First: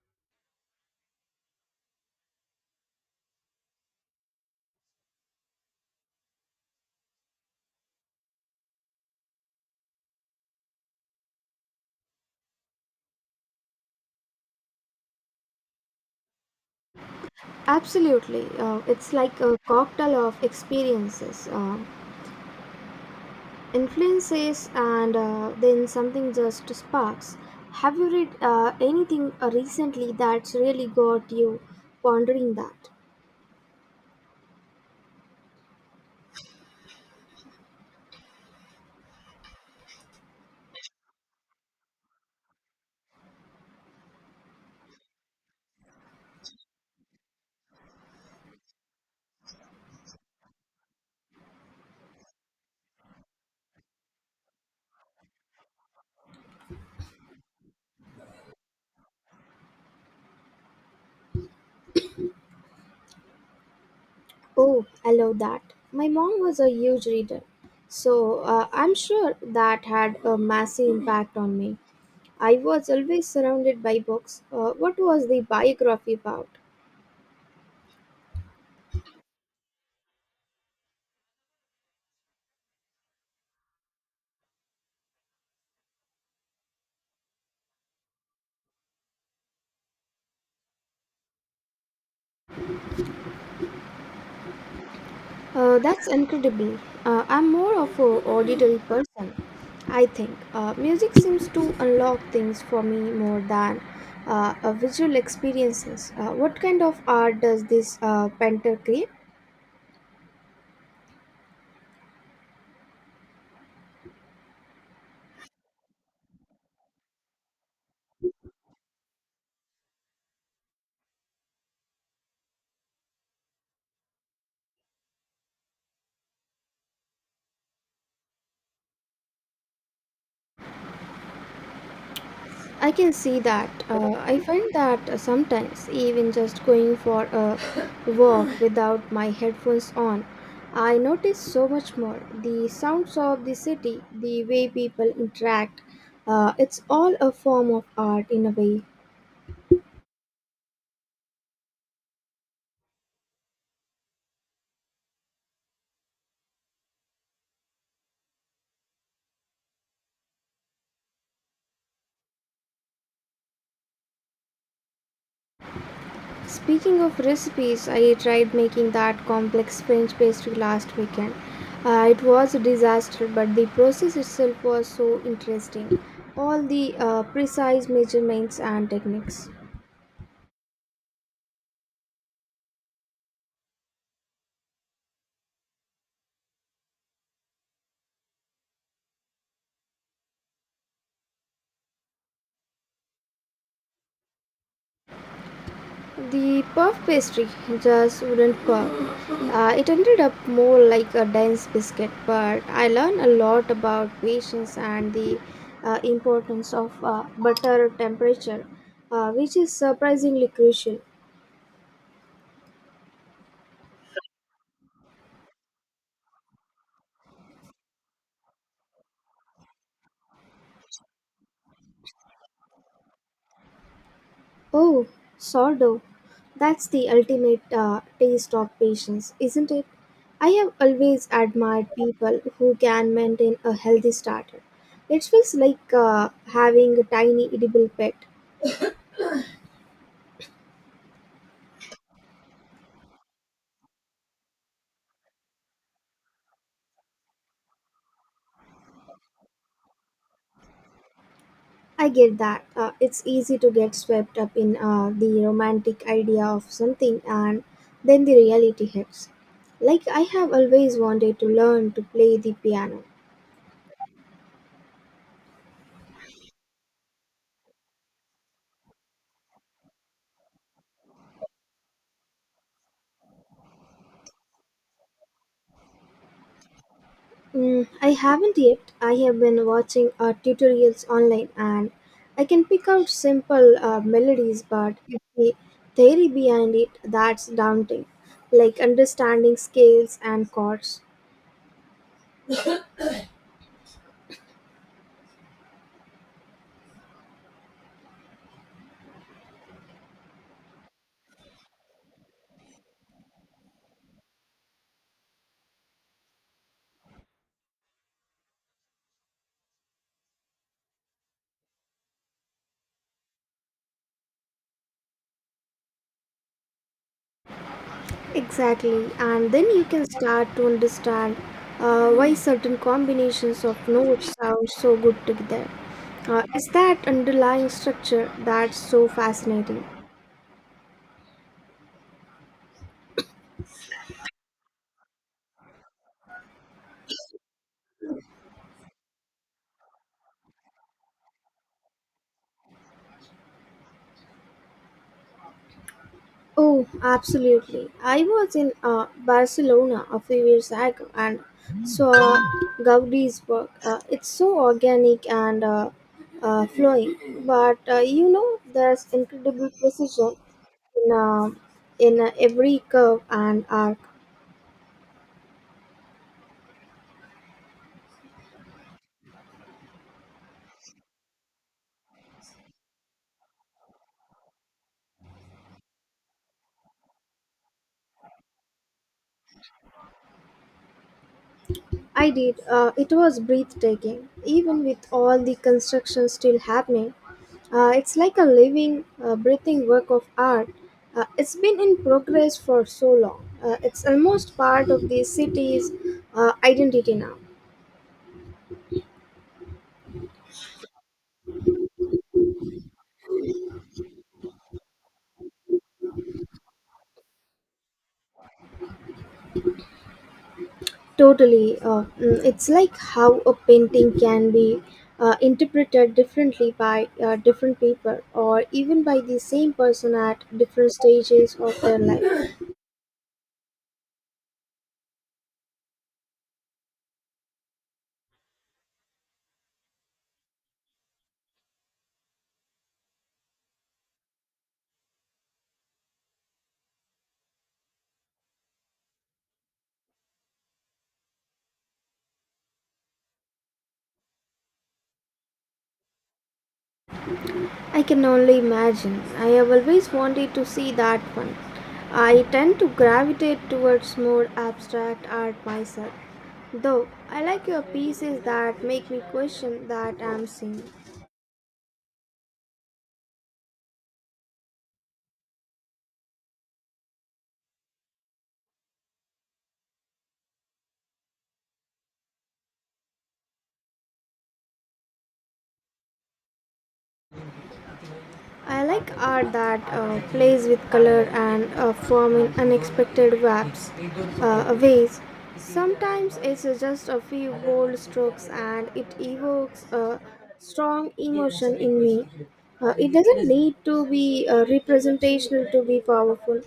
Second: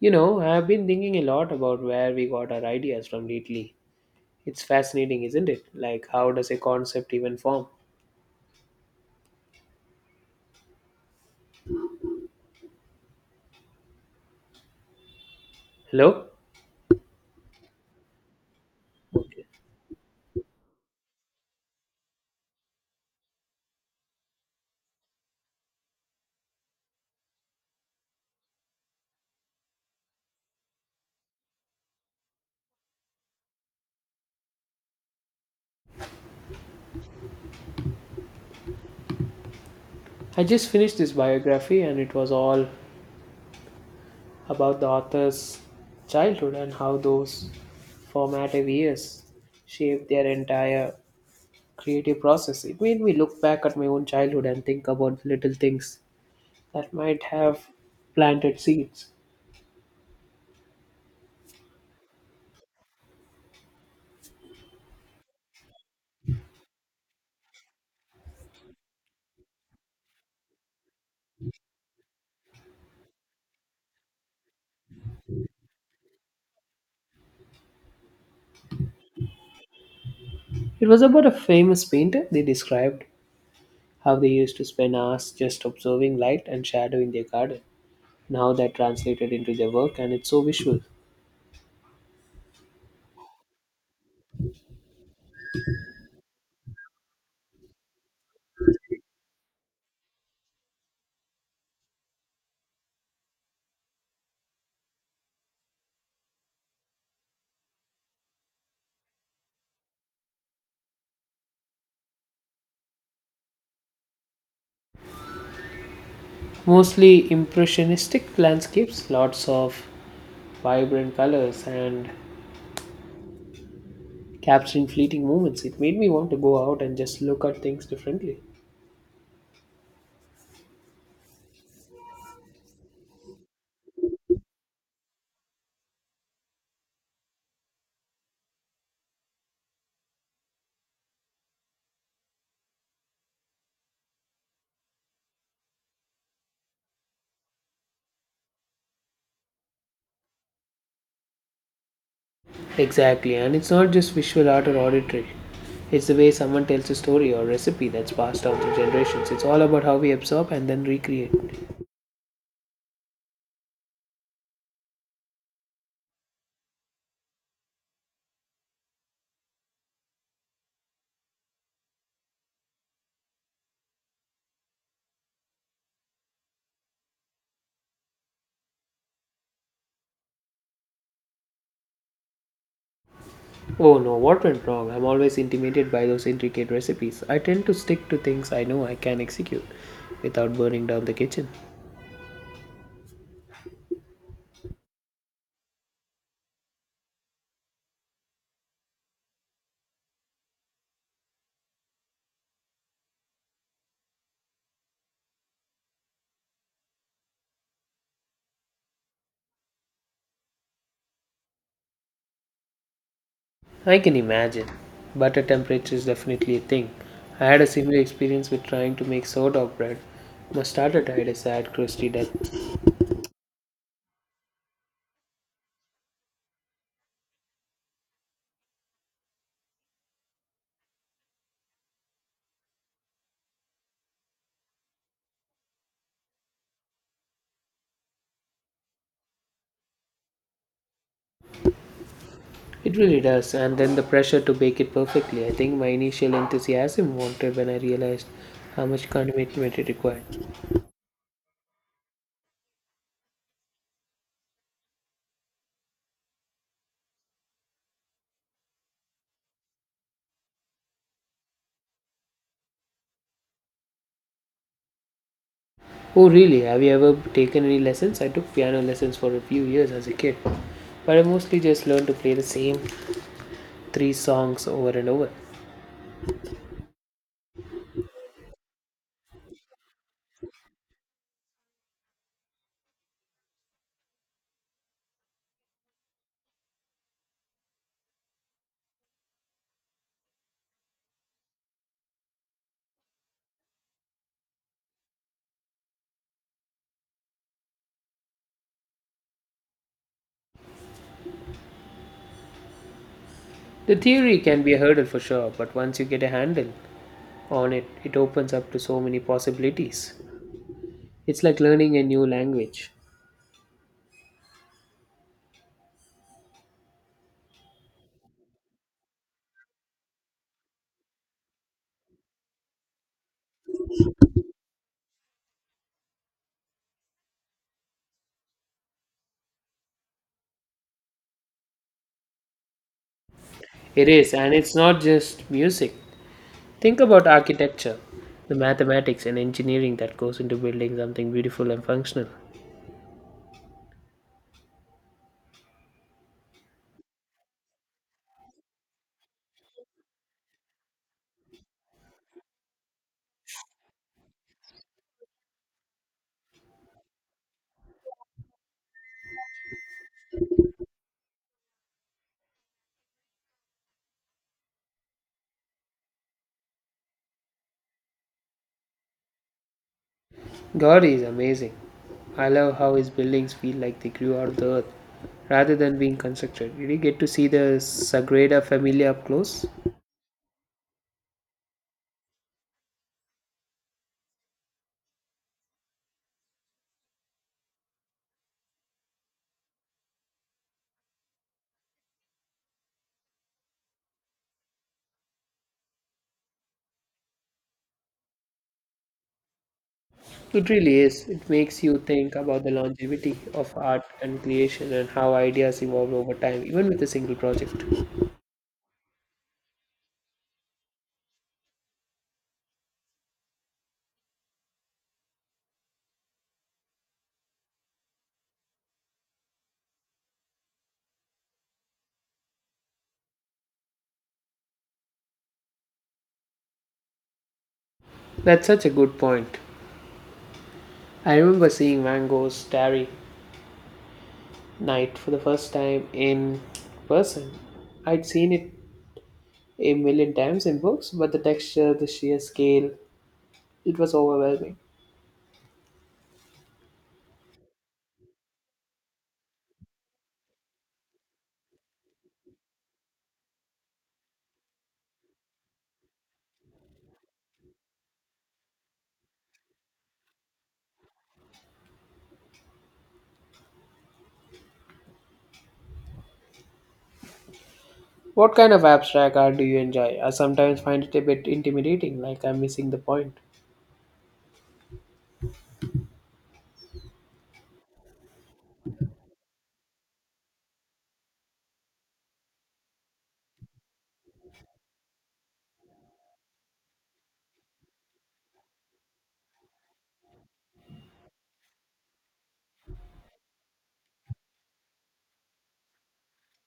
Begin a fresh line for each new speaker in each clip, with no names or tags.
You know, I've been thinking a lot about where we got our ideas from lately. It's fascinating, isn't it? Like, how does a concept even form? Hello?
Absolutely. It's like a cocktail of experiences, influences, and then something just sparks. Have you read anything recently that's really got you pondering that?
I just finished this biography, and it was all about the author's childhood and how those formative years shaped their entire creative process. It made me look back at my own childhood and think about little things that might have planted seeds.
Oh, I love that. My mom was a huge reader, so I'm sure that had a massive impact on me. I was always surrounded by books. What was the biography about?
It was about a famous painter. They described how they used to spend hours just observing light and shadow in their garden. Now that translated into their work, and it's so visual.
That's incredible. I'm more of a auditory person, I think. Music seems to unlock things for me more than visual experiences. What kind of art does this painter create?
Mostly impressionistic landscapes, lots of vibrant colors and capturing fleeting moments. It made me want to go out and just look at things differently.
I can see that. I find that sometimes, even just going for a walk without my headphones on, I notice so much more. The sounds of the city, the way people interact, it's all a form of art in a way.
Exactly, and it's not just visual art or auditory. It's the way someone tells a story or recipe that's passed down through generations. It's all about how we absorb and then recreate.
Speaking of recipes, I tried making that complex French pastry last weekend. It was a disaster, but the process itself was so interesting. All the precise measurements and techniques.
Oh no, what went wrong? I'm always intimidated by those intricate recipes. I tend to stick to things I know I can execute without burning down the kitchen.
The puff pastry just wouldn't work. It ended up more like a dense biscuit, but I learned a lot about patience and the importance of butter temperature, which is surprisingly crucial.
I can imagine. Butter temperature is definitely a thing. I had a similar experience with trying to make sourdough bread. My starter died a sad, crusty death.
Oh, sourdough. That's the ultimate taste of patience, isn't it? I have always admired people who can maintain a healthy starter. It feels like having a tiny edible pet.
It really does, and then the pressure to bake it perfectly. I think my initial enthusiasm wanted when I realized how much commitment it required.
I get that. It's easy to get swept up in the romantic idea of something and then the reality hits. Like, I have always wanted to learn to play the piano.
Oh really, have you ever taken any lessons? I took piano lessons for a few years as a kid, but I mostly just learned to play the same three songs over and over.
Mm, I haven't yet. I have been watching tutorials online and I can pick out simple melodies, but it's the theory behind it that's daunting, like understanding scales and chords.
The theory can be a hurdle for sure, but once you get a handle on it, it opens up to so many possibilities. It's like learning a new language.
Exactly, and then you can start to understand why certain combinations of notes sound so good together. It's that underlying structure that's so fascinating.
It is, and it's not just music. Think about architecture, the mathematics and engineering that goes into building something beautiful and functional.
Oh, absolutely. I was in Barcelona a few years ago and saw Gaudi's work. It's so organic and flowing, but you know, there's incredible precision in, uh, in every curve and arc.
God is amazing. I love how his buildings feel like they grew out of the earth rather than being constructed. Did you get to see the Sagrada Familia up close?
I did. It was breathtaking, even with all the construction still happening. It's like a living, breathing work of art. It's been in progress for so long. It's almost part of the city's identity now.
It really is. It makes you think about the longevity of art and creation and how ideas evolve over time, even with a single project.
Totally. It's like how a painting can be interpreted differently by different people or even by the same person at different stages of their life.
That's such a good point. I remember seeing Van Gogh's Starry Night for the first time in person. I'd seen it a million times in books, but the texture, the sheer scale, it was overwhelming.
I can only imagine. I have always wanted to see that one. I tend to gravitate towards more abstract art myself. Though I like your pieces that make me question that I'm seeing.
What kind of abstract art do you enjoy? I sometimes find it a bit intimidating, like I'm missing the point.
I like art that plays with color and form in unexpected ways. Sometimes it's just a few bold strokes and it evokes a strong emotion in me. It doesn't need to be representational to be powerful.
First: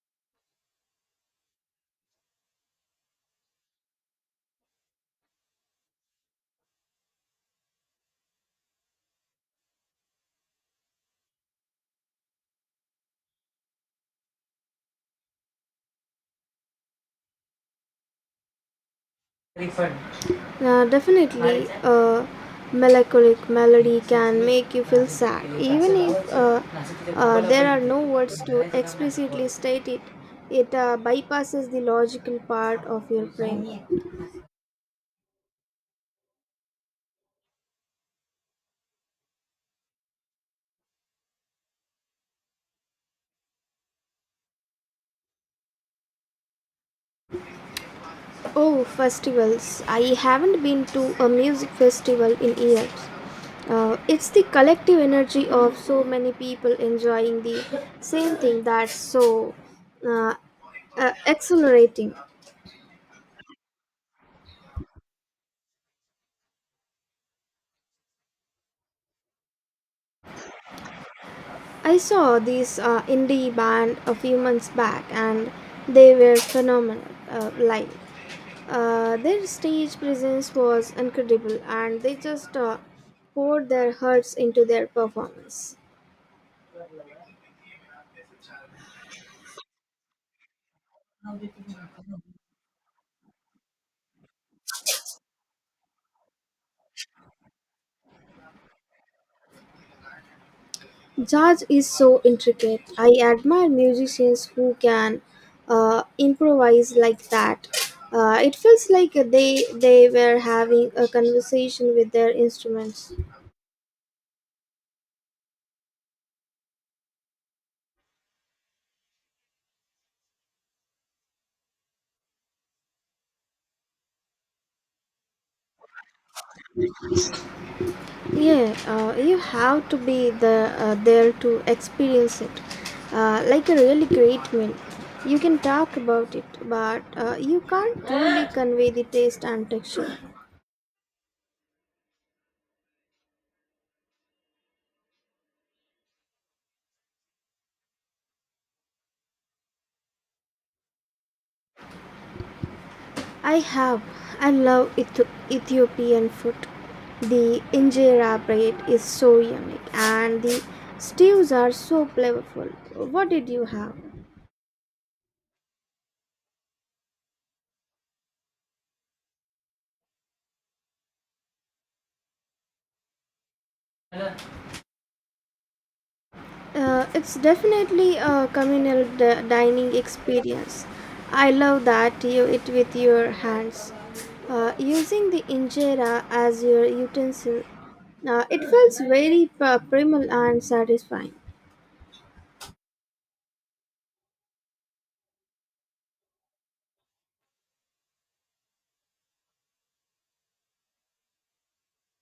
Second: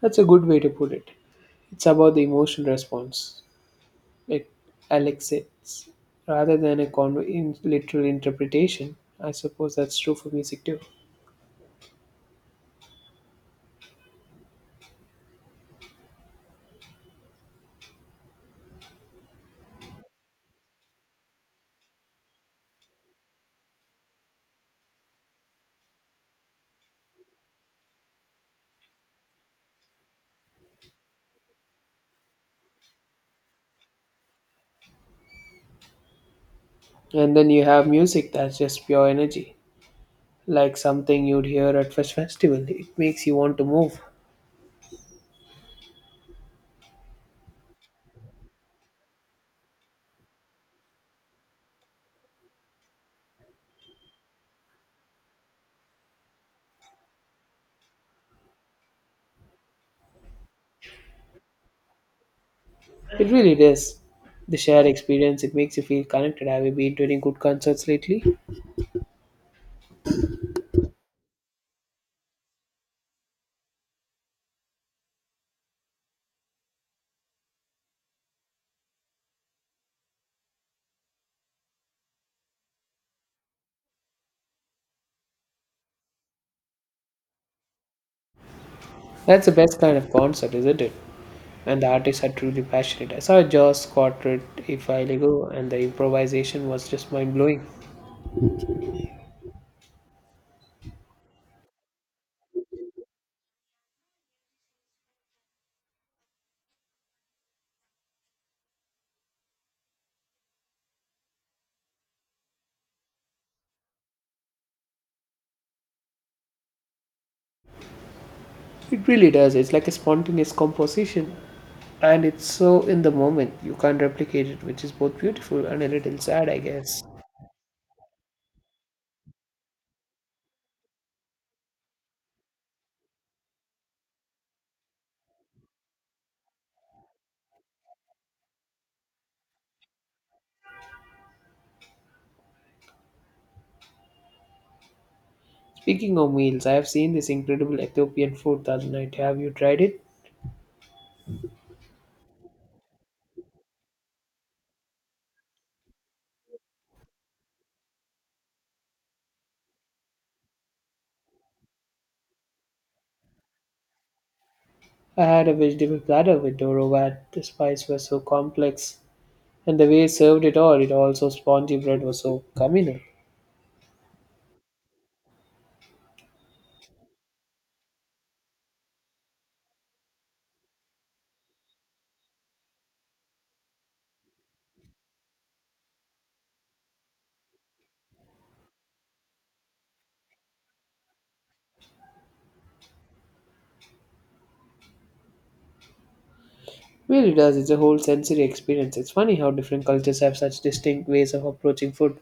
That's a good way to put it. It's about the emotional response it elicits rather than a in literal interpretation. I suppose that's true for music too.
Refund. Yeah, definitely, a melancholic melody can make you feel sad, even if there are no words to explicitly state it. It bypasses the logical part of your brain.
And then you have music that's just pure energy, like something you'd hear at first festival. It makes you want to move.
Oh, festivals! I haven't been to a music festival in years. It's the collective energy of so many people enjoying the same thing that's so uh, exhilarating.
It really does. The shared experience, it makes you feel connected. Have you been to any good concerts lately?
I saw this indie band a few months back and they were phenomenal live. Their stage presence was incredible and they just poured their hearts into their performance.
That's the best kind of concert, isn't it? And the artists are truly passionate. I saw a Jaws quartet a while ago, and the improvisation was just mind blowing.
Jazz is so intricate. I admire musicians who can improvise like that. It feels like they were having a conversation with their instruments.
It really does. It's like a spontaneous composition, and it's so in the moment. You can't replicate it, which is both beautiful and a little sad, I guess.
Yeah, you have to be there to experience it. Like a really great meal, you can talk about it, but you can't truly convey the taste and texture.
Speaking of meals, I have seen this incredible Ethiopian food the other night. Have you tried it?
I have. I love Ethiopian food. The injera bread is so unique, and the stews are so flavorful. What did you have?
I had a vegetable platter with dorovat. The spices were so complex, and the way it served it all, it also spongy bread was so communal.
It's definitely a communal dining experience. I love that you eat with your hands, using the injera as your utensil. Now it feels very primal and satisfying.
Really does. It's a whole sensory experience. It's funny how different cultures have such distinct ways of approaching food.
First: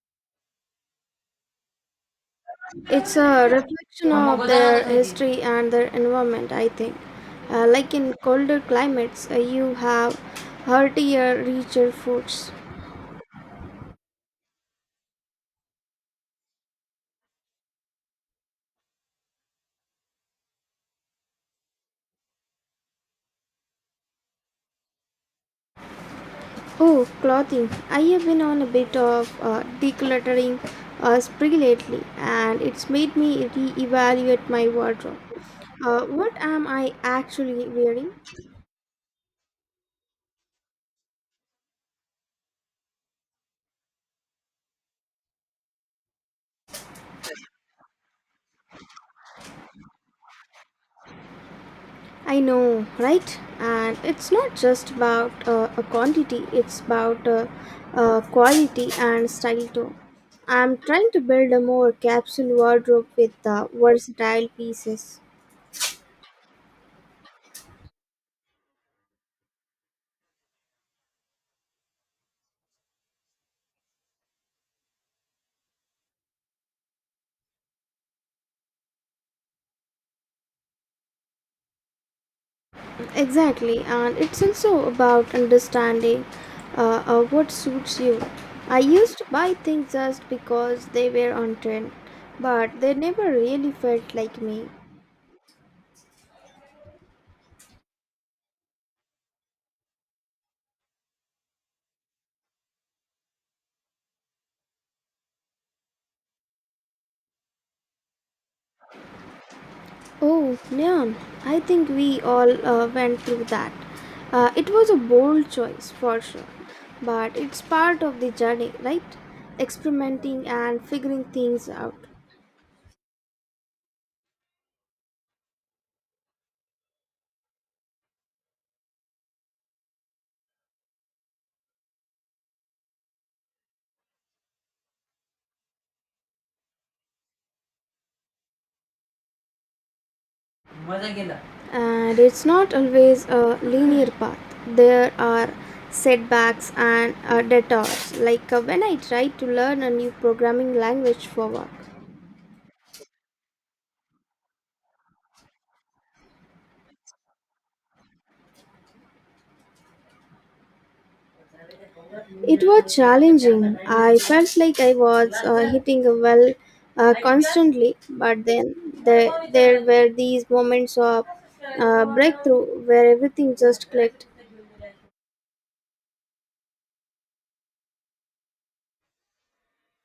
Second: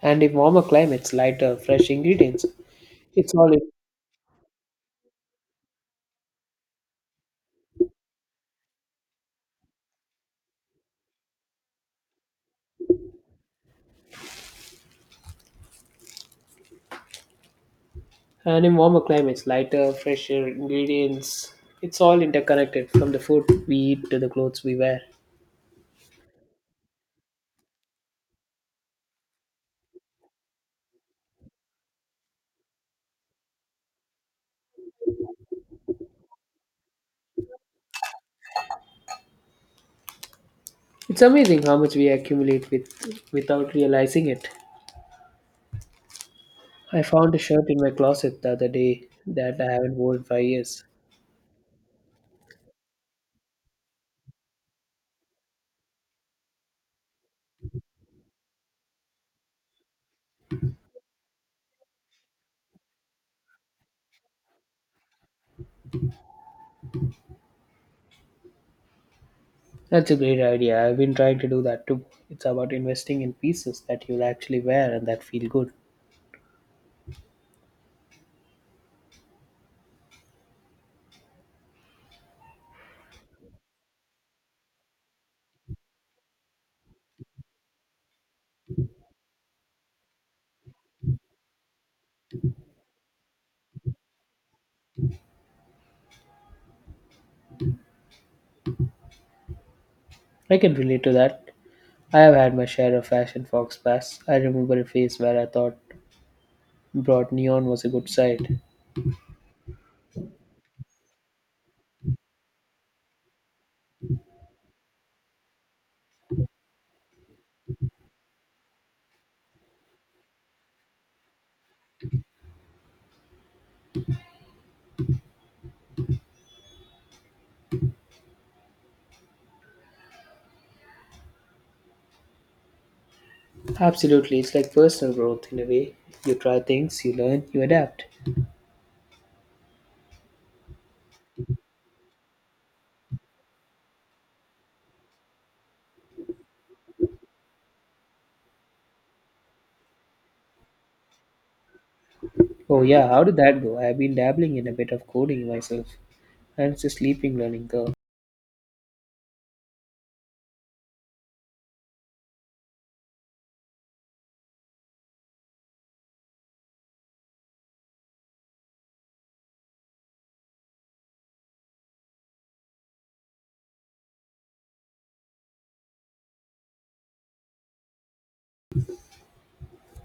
And in warmer climates, lighter, fresh ingredients.
It's
It's
a
all in,
reflection of their history and their environment, I think. Like in colder climates, you have heartier, richer foods.
and in warmer climates, lighter, fresher ingredients. It's all interconnected, from the food we eat to the clothes we wear.
Oh, clothing. I have been on a bit of decluttering spree lately, and it's made me re-evaluate my wardrobe. What am I actually wearing?
It's amazing how much we accumulate without realizing it. I found a shirt in my closet the other day that I haven't worn for years.
I know, right? And it's not just about a quantity; it's about quality and style too. I'm trying to build a more capsule wardrobe with versatile pieces.
That's a great idea. I've been trying to do that too. It's about investing in pieces that you'll actually wear and that feel good.
Exactly, and it's also about understanding what suits you. I used to buy things just because they were on trend, but they never really felt like me.
I can relate to that. I have had my share of fashion fox pass. I remember a phase where I thought broad neon was a good side.
Oh, neon, I think we all went through that. It was a bold choice for sure, but it's part of the journey, right? Experimenting and figuring things out.
Absolutely, it's like personal growth in a way. You try things, you learn, you adapt.
And it's not always a linear path. There are setbacks and detours. Like when I tried to learn a new programming language for work,
Oh yeah, how did that go? I've been dabbling in a bit of coding myself, and it's a sleeping learning curve.
it was challenging. I felt like I was hitting a well constantly, but then there were these moments of breakthrough where everything just clicked.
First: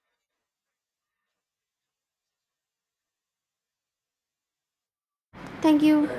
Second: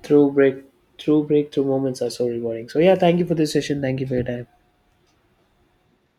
Through break, through breakthrough moments are so rewarding. So yeah, thank you for this session. Thank you for your time.
Thank you.